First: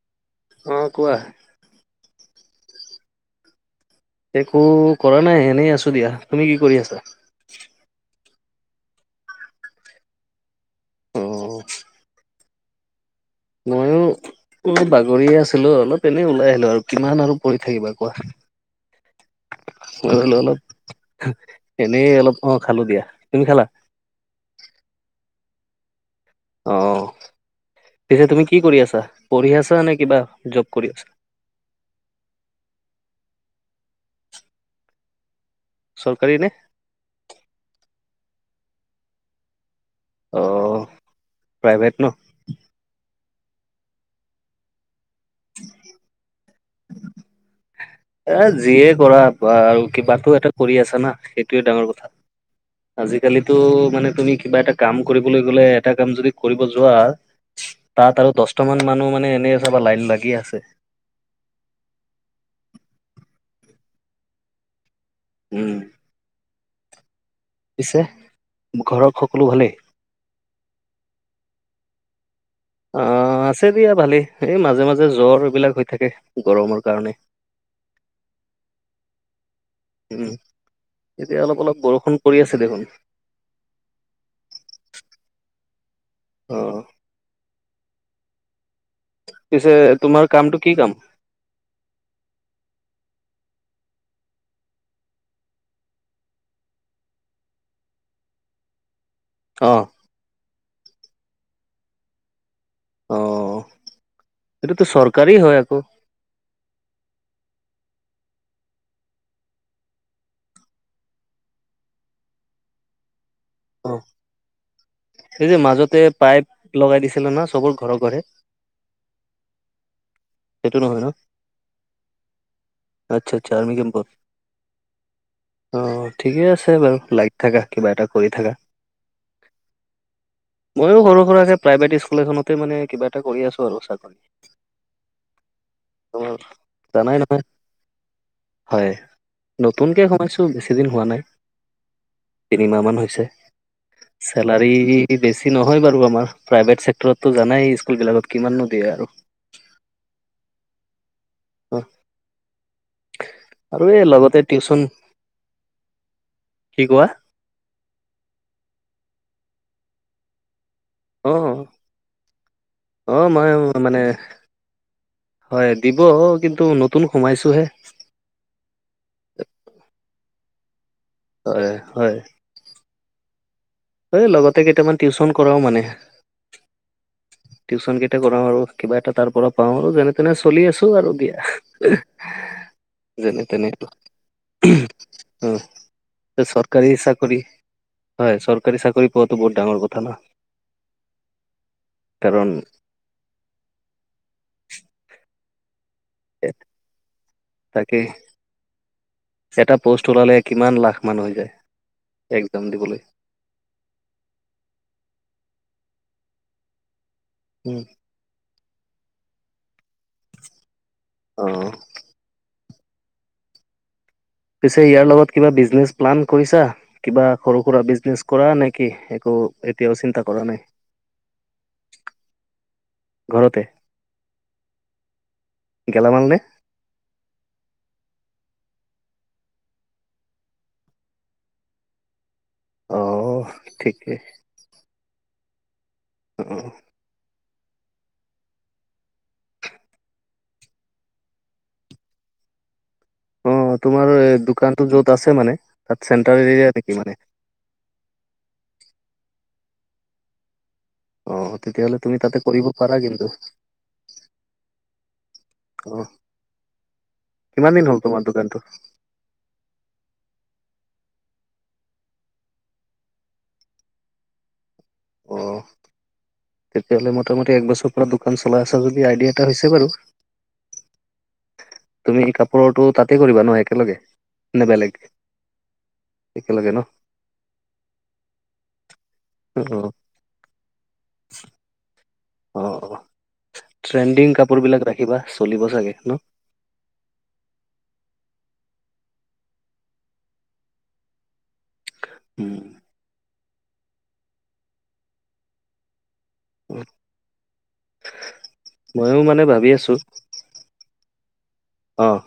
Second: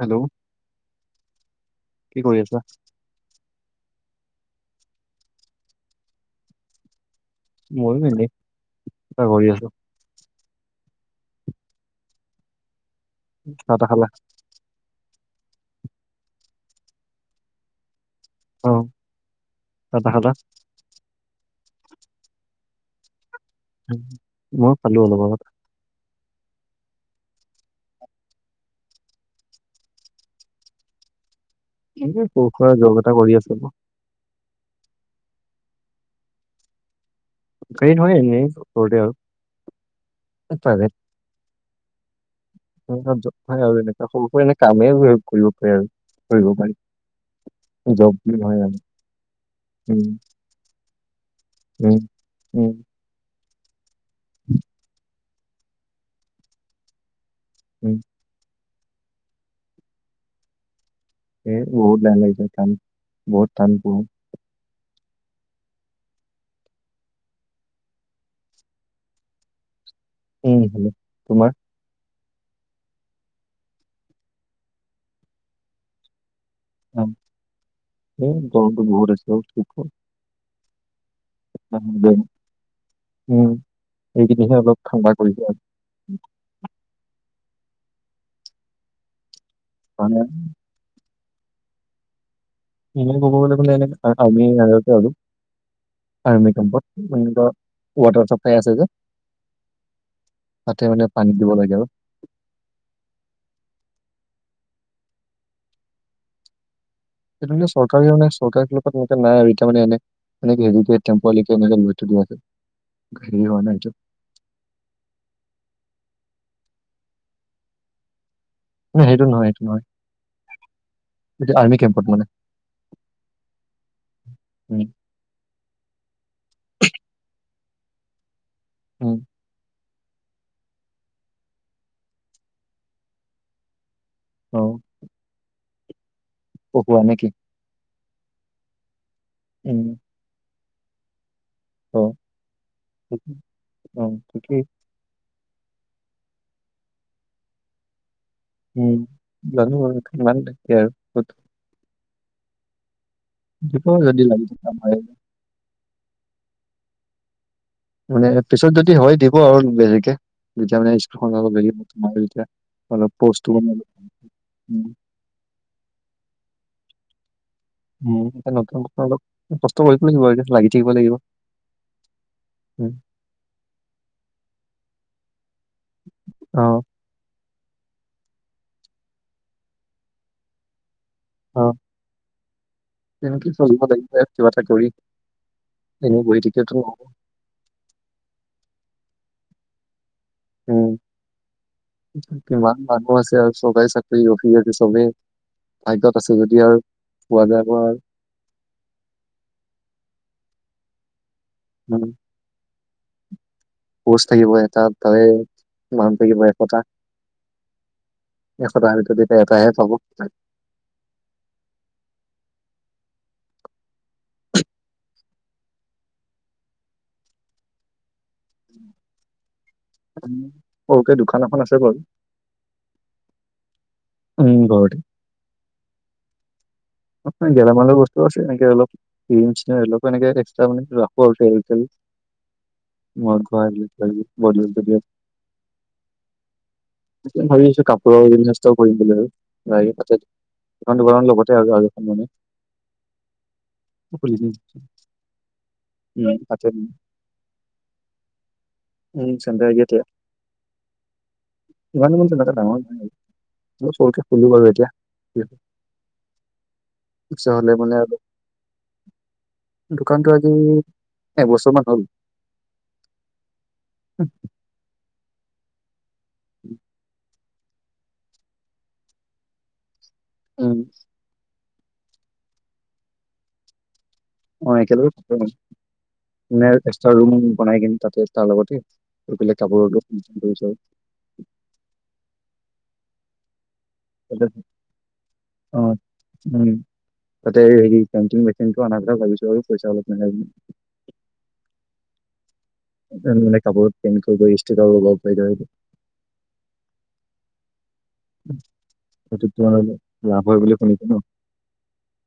Hello অ, কোৱা। কি কৰি আছা? একো কৰা নাই এনেই আছো দিয়া। তুমি কি কৰি আছা? ময়ো এনে কাম এটা কৰি আছো উম চা তাহ খালা অ বাগৰিয়ে আছিলো অলপ এনেই ওলাই আহিলো আৰু কিমান আৰু বহি থাকিবা কোৱা অ চাহ তাহ মই খালা? বোলো অলপ এনেই অলপ অ খালো দিয়া তুমি খালা ঊ মই খালো অলপ আগত অ পিছে তুমি কি কৰি আছা? পঢ়ি আছা নে কিবা জব কৰি আছা? এনে সৰু সুৰা জব এটা কৰি আছিলো চৰকাৰী নে হেই নহয় এনেই ওচৰতে আৰু অ প্ৰাইভেট প্ৰাইভেট ন হয় আৰু এনে সৰু এনে কামেই কৰিব পাৰি আৰু কৰিব পাৰি জব বুলি এ নহয় আৰু। যিয়ে কৰা বাল আৰু উম কিবাটো এটা কৰি আছা না সেইটোৱে ডাঙৰ উম কথা উম আজিকালিতো মানে তুমি কিবা এটা কাম কৰিবলৈ গ'লে এটা কাম যদি কৰিব যোৱা উম তাত আৰু দহটা মান মানুহ মানে এনেই চাবা লাইন লাগি আছে এ বহুত বেয়া লাগি যায় টান বহুত টান পৰে উম পিছে ঘৰৰ সকলো ভালেই উম ভালেই তোমাৰ অ আছে দিয়া ভালেই, এই মাজে মাজে জ্বৰ এইবিলাক হৈ থাকে গৰম আৰু অ এ গৰমতো বহুত আছে অ কি কম উম, এতিয়া অলপ অলপ বৰষুণ পৰি আছে দেখোন। উম এইকেইদিনহে অলপ ঠাণ্ডা কৰিছে আৰু অ পিছে আৰু। তোমাৰ কামটো কি কাম ইনে কব লে আমি টাইমিং লাগেতো আৰু আৰ্মি কেম্পত ইতৰ ৱাটাৰ চাপ্লাই আছে যে অ তাতে মানে পানী দিব লাগে আৰু অ এইটোতো চৰকাৰী হয় আকৌ সেইটো মানে চৰকাৰী মানে চৰকাৰ ফালৰ তেনেকে নাই আৰু এতিয়া মানে এনে এনেকে হেৰিকে টেম্পোৱাৰীকে এনেকে লৈ থৈ দি আছে, হেৰি হোৱা নাই এইটো। সেই যে মাজত‌ পাইপ লগাই দিছিলে না চবৰ ঘৰে ঘৰে নহয় সেইটো নহয় সেইটো নহয়। সেইটো নহয় ন। এইটো আৰ্মি কেম্পত মানে আচ্ছা আচ্ছা আৰ্মি কেম্পত উম অ ঠিকে আছে বাৰু, লাইক থাকা কিবা এটা কৰি থাকা। উম মইয়ো সৰু সুৰাকে মানে প্ৰাইভেট স্কুল এখনতে মানে কিবা এটা কৰি আছো আৰু চা অ উম, অ হোৱা জানাই নেকি নহয় হয়। উম নতুনকে সোমাইছো ও বেছি দিন হোৱা নাই, অ তিনিমাহ মান হৈছে অ ঠিকেই চেলাৰী ই বেছি নহয় বাৰু আমাৰ প্ৰাইভেট চেক্টৰতটো জানাই স্কুল বিলাকত কিমাননো দিয়ে উম আৰু জানো জানো ইমান ঠিকে আৰু ত- অ দিব আৰু এই যদি লগতে লাগি থকা টিউচন হয় কি কোৱা? মানে, পিছত যদি হয় দিব আৰু দেৰিকে যেতিয়া মানে অ অনলাইনত লাগিব তোমাৰ এতিয়া অলপ অ মই পষ্টটোৱো মানে উম হয় দিব কিন্তু নতুন সোমাইছোহে। উম এতিয়া নতুনকৈ অলপ কষ্ট কৰি লাগিব আৰু এতিয়া লাগি থাকিব লাগিব হয়, হয়। উম। এই লগতে কেইটামান, টিউচন কৰাও মানে। অহ। টিউচন কেইটা কৰাও আৰু কিবা এটা তাৰ পৰা পাও, আৰু যেনে তেনে চলি আছো আৰু দিয়া। অ। যেনে তেনেকে তেনে। চলিব লাগিব আৰু কিবা এটা কৰি অ, এনেই বহি থাকিলেতো চৰকাৰী নহ'ব। চাকৰি। হয়, চৰকাৰী চাকৰি পোৱাতটো বহুত ডাঙৰ কথা। উম, কাৰণ কিমান। মানুহ আছে আৰু চৰকাৰী চাকৰি আজিকালি চবে ভাগ্যত। আছে যদি আৰু পোৱা যায় বা। তাকে এটা প'ষ্ট ওলালে, কিমান লাখ মানুহ হৈ যায়। উম। একজাম দিবলৈ। পষ্ট থাকিব এটাত তাৰে মানুহ থাকিব এশতা। উম। এশ টকাৰ ভিতৰত এতিয়া এটাহে‌ পাব। অ। পিছে ইয়াৰ লগত কিবা বিজনেছ প্লান কৰিছা? কিবা সৰু-সুৰা বিজনেচ। কৰা নেকি? একো এতিয়াও চিন্তা উম, কৰা নাই। সৰুকে দোকান এখন আছে বাৰু ঘৰতে। উম, ঘৰতে। গেলামাল নে? গেলামালৰ বস্তু আছে, এনেকে অলপ। অলপ এনেকা এক্সতা মানে। অ মই ঘৰৰ ঠিকেই [unintelligible] [unintelligible] ভাবি আছো কাপোৰৰ বিজনেছ এটা কৰিম বুলি। এখন দুকানৰ লগতে আৰু আৰু এখন মানে। অ' তোমাৰো খুলিম দোকানতো যত আছে মানে, তাত উম চেণ্টাৰ তাতে এৰিয়া নেকি মানে? উম, চেন্টাৰ [unintelligible] [inaudible] আহ তেতিয়া হ'লে তুমি মানে তাতে তেনেকুৱা কৰিব ডাঙৰ নহয় পাৰা আৰু কিন্তু। মই সৰুকে খুলো বাৰু এতিয়া অ'। পইছা কিমান হ'লে দিন মানে হ'ল আৰু তোমাৰ দোকানটো দোকানতো আজি এবছৰমান হ'ল। অ, তেতিয়াহ'লে মোটামুটি একবছৰ পৰা দোকান চলাই আছা যদি আইডিয়া এটা হৈছে বাৰু। উম। তুমি কাপোৰৰটো তাতেই কৰিবা ন একেলগে? নে অ, বেলেগ একেলগে কৰিম। নে একেলগে ন এক্সট্ৰা ৰুম বনাই কিনি তাতে তাৰ লগতে, বেলেগ অ কাপোৰৰ [unintelligible] অ, অ, ট্ৰেণ্ডিং তাতে কাপোৰবিলাক ৰাখিবা চলিব অ চাগে ন? উম, তাতে হেৰি পেণ্টিং মেচিনটো আনাৰ কথা ভাবিছো আৰু পইচা অলপ মিলাই কিনি। উম। মানে কাপোৰত পেণ্ট কৰি কৰি ষ্টিকাৰ লগাব পাৰি যে সেইটো [unintelligible] ময়ো মানে সেইটো তো ভাবি আছো লাভ হয় বুলি শুনিছো ন। অ'।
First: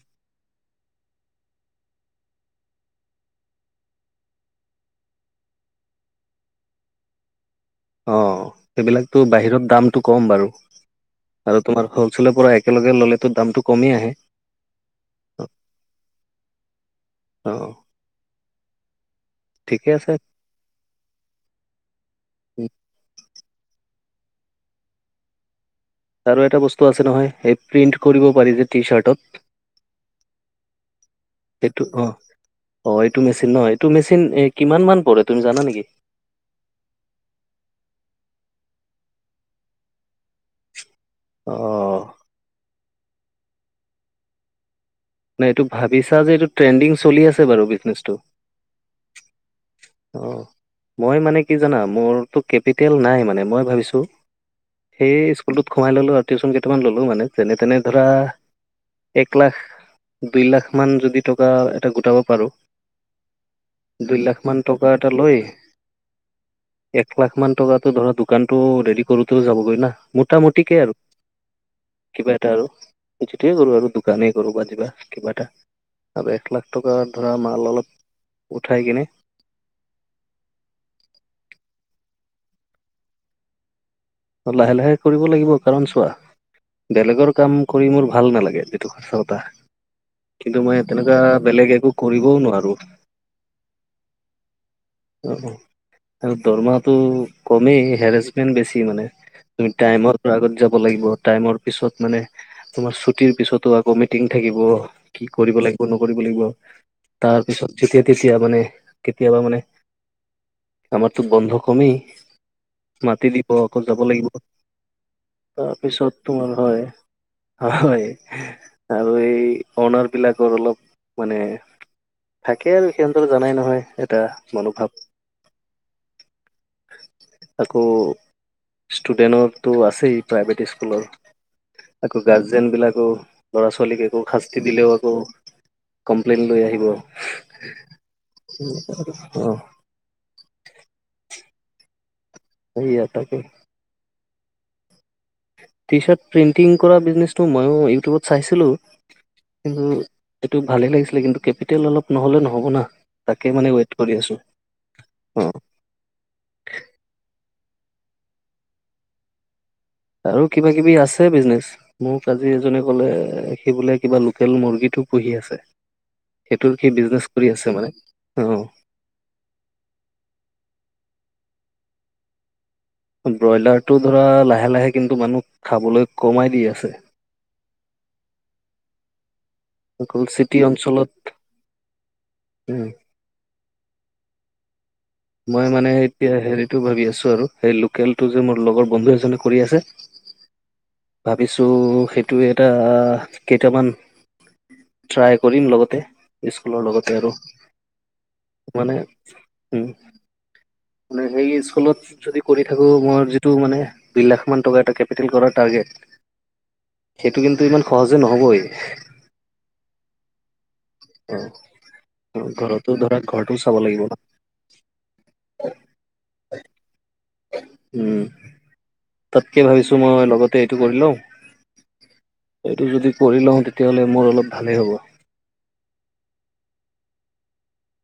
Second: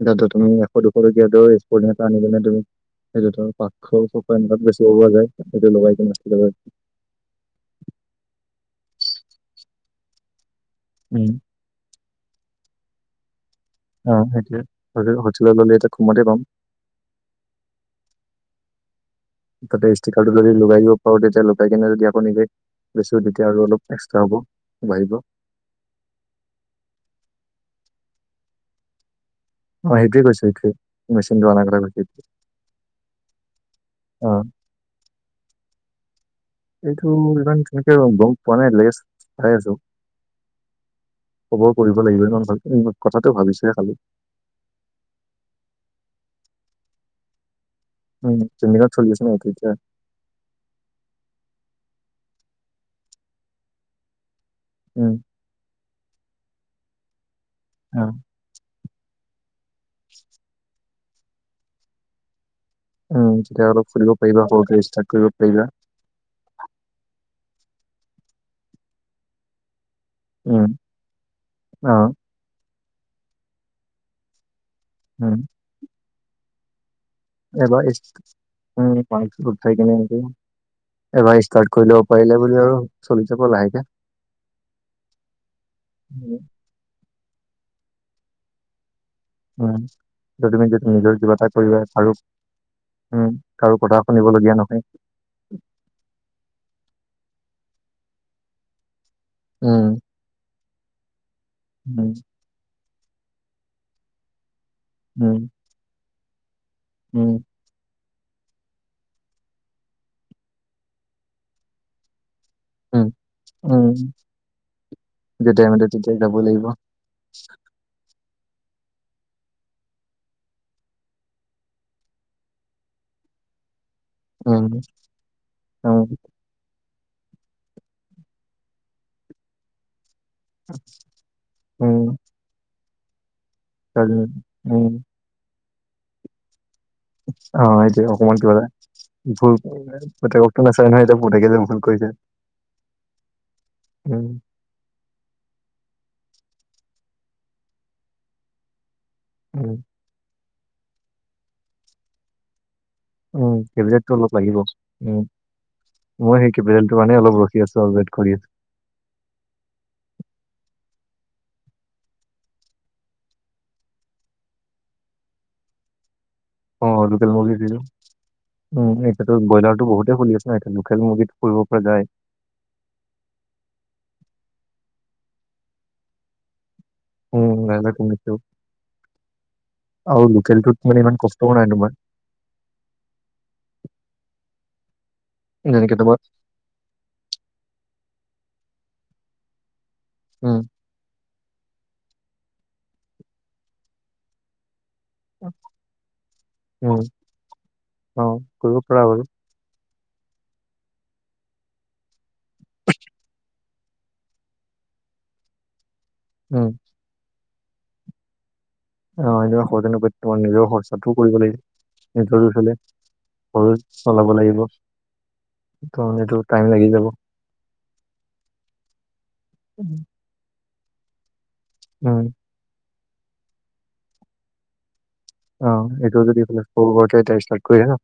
এতিয়া তুমি এশ, দুশ টকীয়াতে স্পৰ্টিং এটা আনি কিনে তুমি সেইটো তোমাৰ পাকশ, ছশ অনেকাত বেছিব পৰা যায়। সেইটো লগাই কিনে ষ্টিকাৰ লগাই অ সেইবিলাকতো বাহিৰত দামটো কম বাৰু। উম। আৰু তোমাৰ হ'লছেৰ পৰা একেলগে ললেতো দামটো কমেই আহে অ সেইটোয়ে হলেও হলচেল ললে এটা কমতে পাম। অ অ তাতে আছে। ষ্টিকাৰতো যদি লগাই দিব পাৰো তেতিয়া লগাই কিনে যদি আকৌ নিজে, উম, বেচো তেতিয়া আৰু অলপ এক্সট্ৰা হ'ব বাঢ়িব আৰু এটা বস্তু আছে নহয় এই প্ৰিণ্ট কৰিব পাৰি যে টি-চাৰ্টত। অঁ সেইটোৱে কৈছো সেইটোৱে মেচিনটো অনাৰ কথা এইটো কৈছো অ, এইটোৱে অ এইটো মেচিন ন এইটো মেচিন এ অঁ কিমান মান পৰে তুমি জানা নেকি? এইটো ইমান তেনেকে গম পোৱা নাই আজিলৈকে চাই আছো। অ খবৰ কৰিব লাগিব ইমান ভালকে, কথাটো ভাবিছোঁ হে খালি। নাই এইটো ভাবিছা যে এইটো ট্ৰেণ্ডিং চলি আছে বাৰু বিজনেছটো। উম, ট্ৰেণ্ডিঙত চলি আছে ন এইটো এতিয়া? অ, মই মানে কি জানা মোৰতো কেপিটেল নাই মানে। মই ভাবিছোঁ, সেই উম স্কুলটোত সোমাই ললো আৰু টিউচন কেইটামান ললো মানে যেনে তেনে অ ধৰা এক লাখ দুইলাখ মান যদি টকা এটা গোটাব পাৰোঁ উম, তেতিয়া অলপ খুলিব পাৰিবা সৰুকে ষ্টাৰ্ট কৰিব পাৰিবা। একলাখ মান টকাটো ধৰা দোকানটো ৰেডি কৰোতেও যাবগৈ না। উম, মোটামুটিকে আৰু, অ, কিবা এটা আৰু- কিছুটে কৰো আৰু দোকানেই কৰো বা যিবা কিবা উম, এটা আৰু এক লাখ টকা ধৰা- মাল অলপ এইবাৰ, উঠাই উম কিনে পাইছো। চাই কিনে সেইটো এবাৰ ষ্টাৰ্ট কৰি লব পাৰিলে বুলি আৰু চলি যাব লাহেকে। অ লাহে লাহে কৰিব লাগিব কাৰণ চোৱা, উম, বেলেগৰ কাম কৰি মোৰ ভাল নালাগে। টো সঁচা কথা উম, যদি কিন্তু তুমি মই যদি নিজৰ তেনেকুৱা কিবা এটা বেলেগ কৰিবা একো কাৰো কৰিবও নোৱাৰো। উম, কাৰো কথা শুনিবলগীয়া নহয়। অ অ, আৰু দৰমহাটো কমেই হেৰেছমেণ্ট বেছি মানে। তুমি উম, টাইমৰ পৰা আগত যাব লাগিব টাইমৰ পিছত উম, মানে তোমাৰ ছুটিৰ পিছতো আকৌ মিটিং থাকিব। কি উম, কৰিব লাগিব নকৰিব লাগিব উম, তাৰপিছত যেতিয়া, তেতিয়া মানে কেতিয়াবা মানে আমাৰতো বন্ধ কমেই। উম, মাতি দিব আকৌ উম। যাব লাগিব যেতিয়াই মানে তেতিয়াই তাৰপিছত যাব তোমাৰ লাগিব। হয় হয় আৰু এই অনাৰবিলাকৰ অলপ মানে থাকে আৰু সিহঁত জানাই নহয় এটা উম, মনোভাৱ। উম, তাকো- ষ্টুডেণ্টো আছেই প্ৰাইভেট স্কুলৰ, উম, আকৌ গাৰ্জেন বিলাকো- ল'ৰা ছোৱালীক একো কাৰণ- শাস্তি উম, দিলেও আকৌ, কমপ্লেইন লৈ আহিব। অহ এটোয়া অকমান কিবা এটা অ ভুল পুতেকক ত নাচাই নহয় এতিয়া পুতেকে যে ভুল কৰিছে। সেইয়া তাকে। উম। টি চাৰ্ট প্ৰিণ্টিং কৰা বিজনেচটো ময়ো ইউটিউবত চাইছিলোঁ উম, কিন্তু- সেইটো ভালে লাগিছিলে কিন্তু কেপিটেল অলপ নহ'লে নহ'ব না। তাকে উম মানে ৱেইট কেপিটেলটো কৰি অলপ আছো লাগিব উম। অ মই সেই কেপিটেলটো কাৰণে অলপ ৰখি আছো ৱেট কৰি- আৰু কিবা কিবি আছে বিজনেচ। মোক আজি এজনে ক'লে সি বোলে কিবা লোকেল মুৰ্গীটো পুহি আছে। সেইটোৰ কি অ', বিজনেচ কৰি আছে মানে, অহ। সেই ব্ৰইলাৰটো বহুতে খুলি আছে ন এতিয়া লোকেল মুৰ্গীত খুলিব পৰা যায়। ব্ৰইলাৰটো ধৰা লাহে লাহে কিন্তু মানুহ খাবলৈ কমাই দি আছে। উম, লাহে- লাহে কমি ছেও অকল আৰু চিটি লোকেলটোত মানে অঞ্চলত ইমান কষ্টও নাই তোমাৰ। [unintelligible] মই মানে যেনেকে তোমাৰ এতিয়া হেৰিটো ভাবি আছোঁ আৰু সেই লোকেলটো যে মোৰ লগৰ বন্ধু এজনে কৰি আছে। উম, ভাবিছোঁ সেইটো এটা কেইটামান ট্ৰাই কৰিম লগতে স্কুলৰ উম, লগতে আৰু অ', কৰিব মানে পৰা বাৰু উম, মানে সেই স্কুলত যদি কৰি থাকো মৰ যিটো মানে দুই লাখ মান টকা এটা কেপিটেল কৰা টাৰ্গেট উম, সেটো কিন্তু ইমান সহজে নহবই। অহ, সিদিনা [unintelligible] তোমাৰ নিজৰ খৰছ তাতো কৰিব অ লাগিব ইণ্টাৰভিউ ফালে ঘৰতো ধৰা ঘৰটো ঘৰ চাব লাগিব ন চলাব লাগিব। কাৰন এইটো টাইম লাগি যাব। উম, তাতকে ভাবিছোঁ মই লগতে এইটো কৰিলওঁ। উম, এইটো যদি কৰি লওঁ তেতিয়া হ'লে মোৰ অলপ ভালেই হ'ব। অ, এইটো যদি ইফেলে সৰু- বৰকে ষ্টাৰ্ট কৰি আ আহা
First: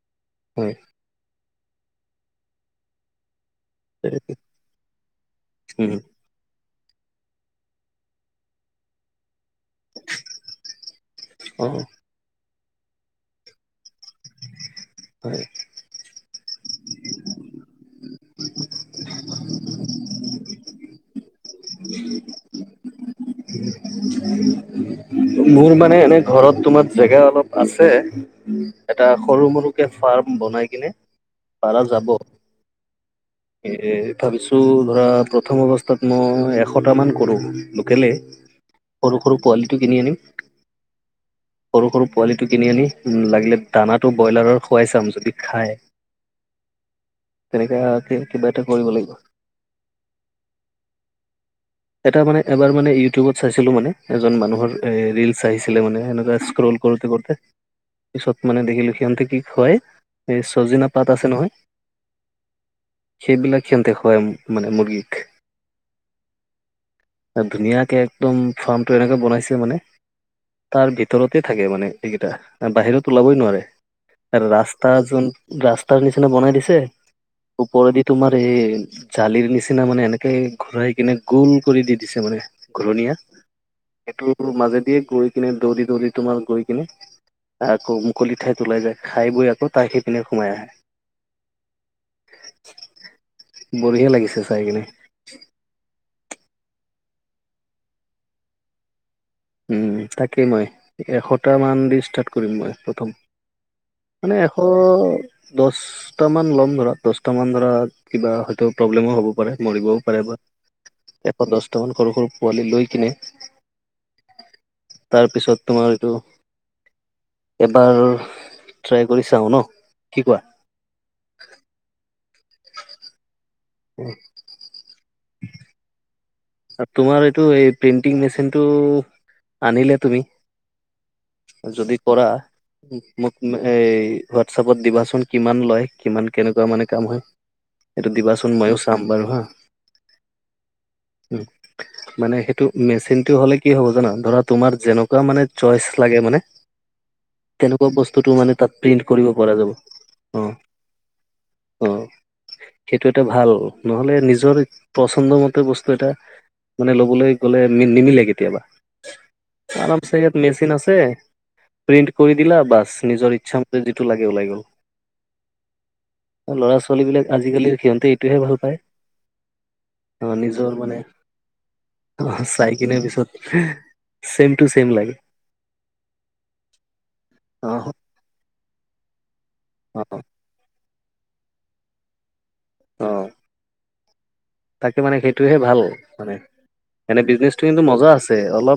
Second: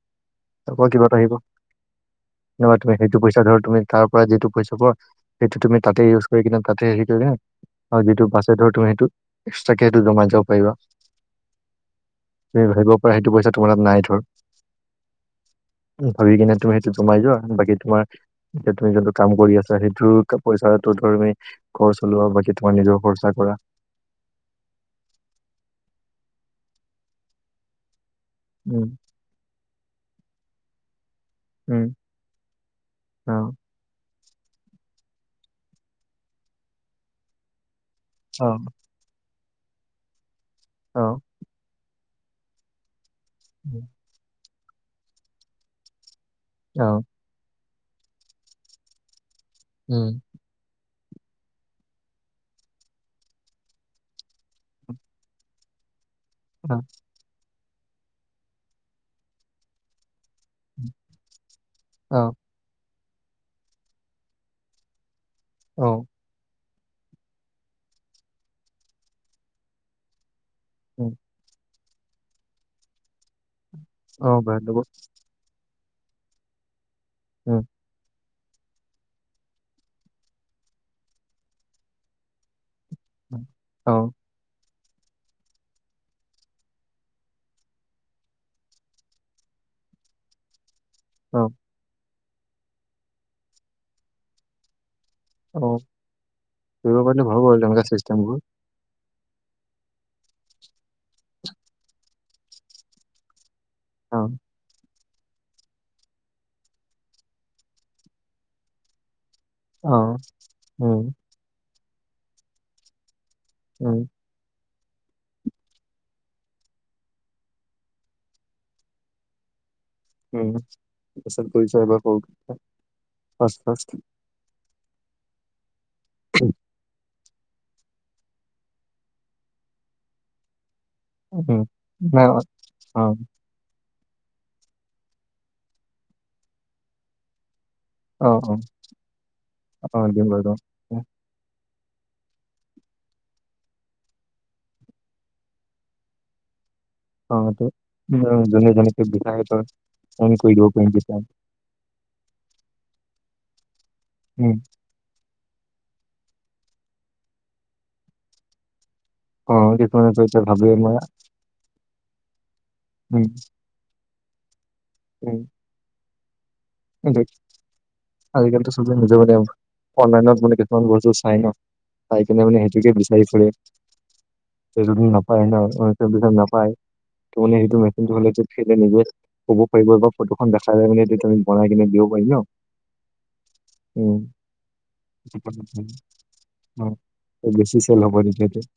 হয় তাৰপা কিবা এটা আহিব। নহয় তুমি সেইটো পইচা ধৰ তুমি তাৰ পৰা যিটো পইচা পোৱা সেইটো তুমি উম তাতে ইউজ থৈ কীনে তাতে হেৰি কৰি কেনে হয় যিটো বাছে ধৰ তুমি সেইটো এক্সট্ৰাকে সেইটো জমাই যাব পাৰিবা। অ', তুমি ভাবিব পাৰা সেইটো পইচা তোমাৰ তাত নাই ধৰ। উম, ভাবি কিনে তুমি সেইটো জমাই যোৱা বাকী তোমাৰ এতিয়া তুমি যোনটো কাম কৰি আছা সেইটোটো পইচাটো থোৱা তুমি ঘৰ চলোৱা বাকী তোমাৰ নিজৰ খৰছা কৰা। [unintelligible] মোৰ মানে এনে ঘৰত তোমাৰ জেগা অলপ আছে উম এটা সৰু -মৰু- কে ফাৰ্ম বনাই কিনে পাৰা যাব। অহ', এ -এ ভাবিছোঁ ধৰা প্ৰথম অৱস্থাত মই এশটামান কৰোঁ লোকেলে। অ', সৰু- সৰু পোৱালিটো কিনি আনিম। অ', সৰু -সৰু পোৱালিটো কিনি আনি উম লাগিলে উম, দানাটো বইলাৰৰ খুৱাই চাম যদি খাই। অ', তেনেকা কিবা এটা কৰিব লাগিব। উম, [inaudible] এটা মানে এবাৰ মানে ইউটিউবত চাইছিলো মানে, এজন মানুহৰ এ ৰিলচ আহিছিলে মানে সেনেকুৱা অ ট্ৰল কৰোঁতে -কৰোঁতে পিচত মানে দেখিলোঁ হিহন্তে কি খুৱাই এ চজিনা পাত আছে নহয় অ', সেইবিলাক হিহন্তে খুৱাই মানে মুৰ্গীক। অ', তে ধুনীয়াকে একদম ফাৰ্মটো এনেকে বনাইছে মানে তাৰ উম ভিতৰতে থাকে মানে এইকেইটা অ, বাহিৰত ওলাবই নোৱাৰে। অ ভাল হ'ব ৰাস্তা যোন ৰাস্তাৰ নিচিনা বনাই দিছে উম ওপৰে দি তোমাৰ এই জালিৰ নিচিনা মানে এনেকে ঘূৰাই কিনে গোল কৰি দি দিছে মানে। ঘূৰণীয়া উম, অ সেইটোৰ মাজেদিয়ে গৈ কিনে দৌৰি- দৌৰি তোমাৰ গৈ কিনে আকৌ মুকলি ঠাইত ওলাই যায় খাই বৈ আকৌ তাই সি পিনে সোমাই আহে। অঁ। বঢ়িয়া লাগিছে চাই কিনে। অঁ, কৰিব পাৰিলে ভাল বাৰু তেনেকুৱা চিষ্টেমবোৰ। উম তাকেই মই এশটা মান দি ষ্টাৰ্ট কৰিম মই প্ৰথম। অ মানে এশ দছটা মান ল'ম ধৰা দছটা মান ধৰা কিবা হয়টো প্ৰব্লেমো হ'ব পাৰে। অ মৰিবও পাৰে বা উম এশ দছটা মান সৰু সৰু পোৱালি লৈ কিনে উম। তাৰপিছত তোমাৰ এইটো এবাৰ ট্ৰাই কৰি চাওঁ ন? কোৱা চাকৰি [unintelligible] [unintelligible] [unintelligible] তোমাৰ এইটো এই প্ৰেন্টিং মেচিনটো আনিলে তুমি? যদি কৰা নাই অ অ মোক মো এই হোৱাটছাপত দিবাচোন, কিমান লয় কিমান কেনেকুৱা মানে কাম হয়? এইটো দিবাচোন ময়ো চাম বাৰু হা। অঁ দিম বাৰু। উম। মানে সেইটো মেচিনটো হ'লে কি হ'ব জানা? ধৰা তোমাৰ যেনেকুৱা মানে চয়েচ লাগে মানে [unintelligible] অ তেনেকুৱা বস্তুটো মানে জনে তাত জনে ক প্ৰিন্ট কৰিব বিকায় এ ক পৰা ৰ যাব। ক জ। [unintelligible] অঁ, সেইটো এটা ভাল নহ'লে উম নিজৰ পছন্দ মতে বস্তু বস্তু এটা মানে ল'বলৈ গ'লে নি নি নিমিলে কেতিয়াবা। অ আমাৰ কিছুমানে তো ইয়াত এতিয়া ভাবে মেচিন মই আছে প্ৰিন্ট কৰি দিলা বাছ উম নিজৰ ইচ্ছা ম যিটো লাগে ওলাই গ'ল। উম। ল'ৰা ছো সেইটোৱে, আজিকালিটো চবে নিজৰ এনেও অ', অনলাইনত মানে নিজৰ কিছুমান বস্তু চাই ন? চাই কিনে অ', মানে সেইটোকে কিনে বিচাৰি পিছত ফুৰে। ছেম টু ছেম লাগে নাপায় ন নাপায় ত মানে অ', সেইটো [unintelligible] সেইটো হ'লে এইটোত খেলি মেলি আছে। নিজে ক'ব পাৰিব বা অ', ফটোখন দেখাই মানে এইটো আমি বনাই কিনে দিব পাৰিম ন? অঁ। উম, সেইটোহে ভাল মানে এনে অঁ বিজনেচটো বেছি কিন্তু চেল মজা আছে হ'ব অলপ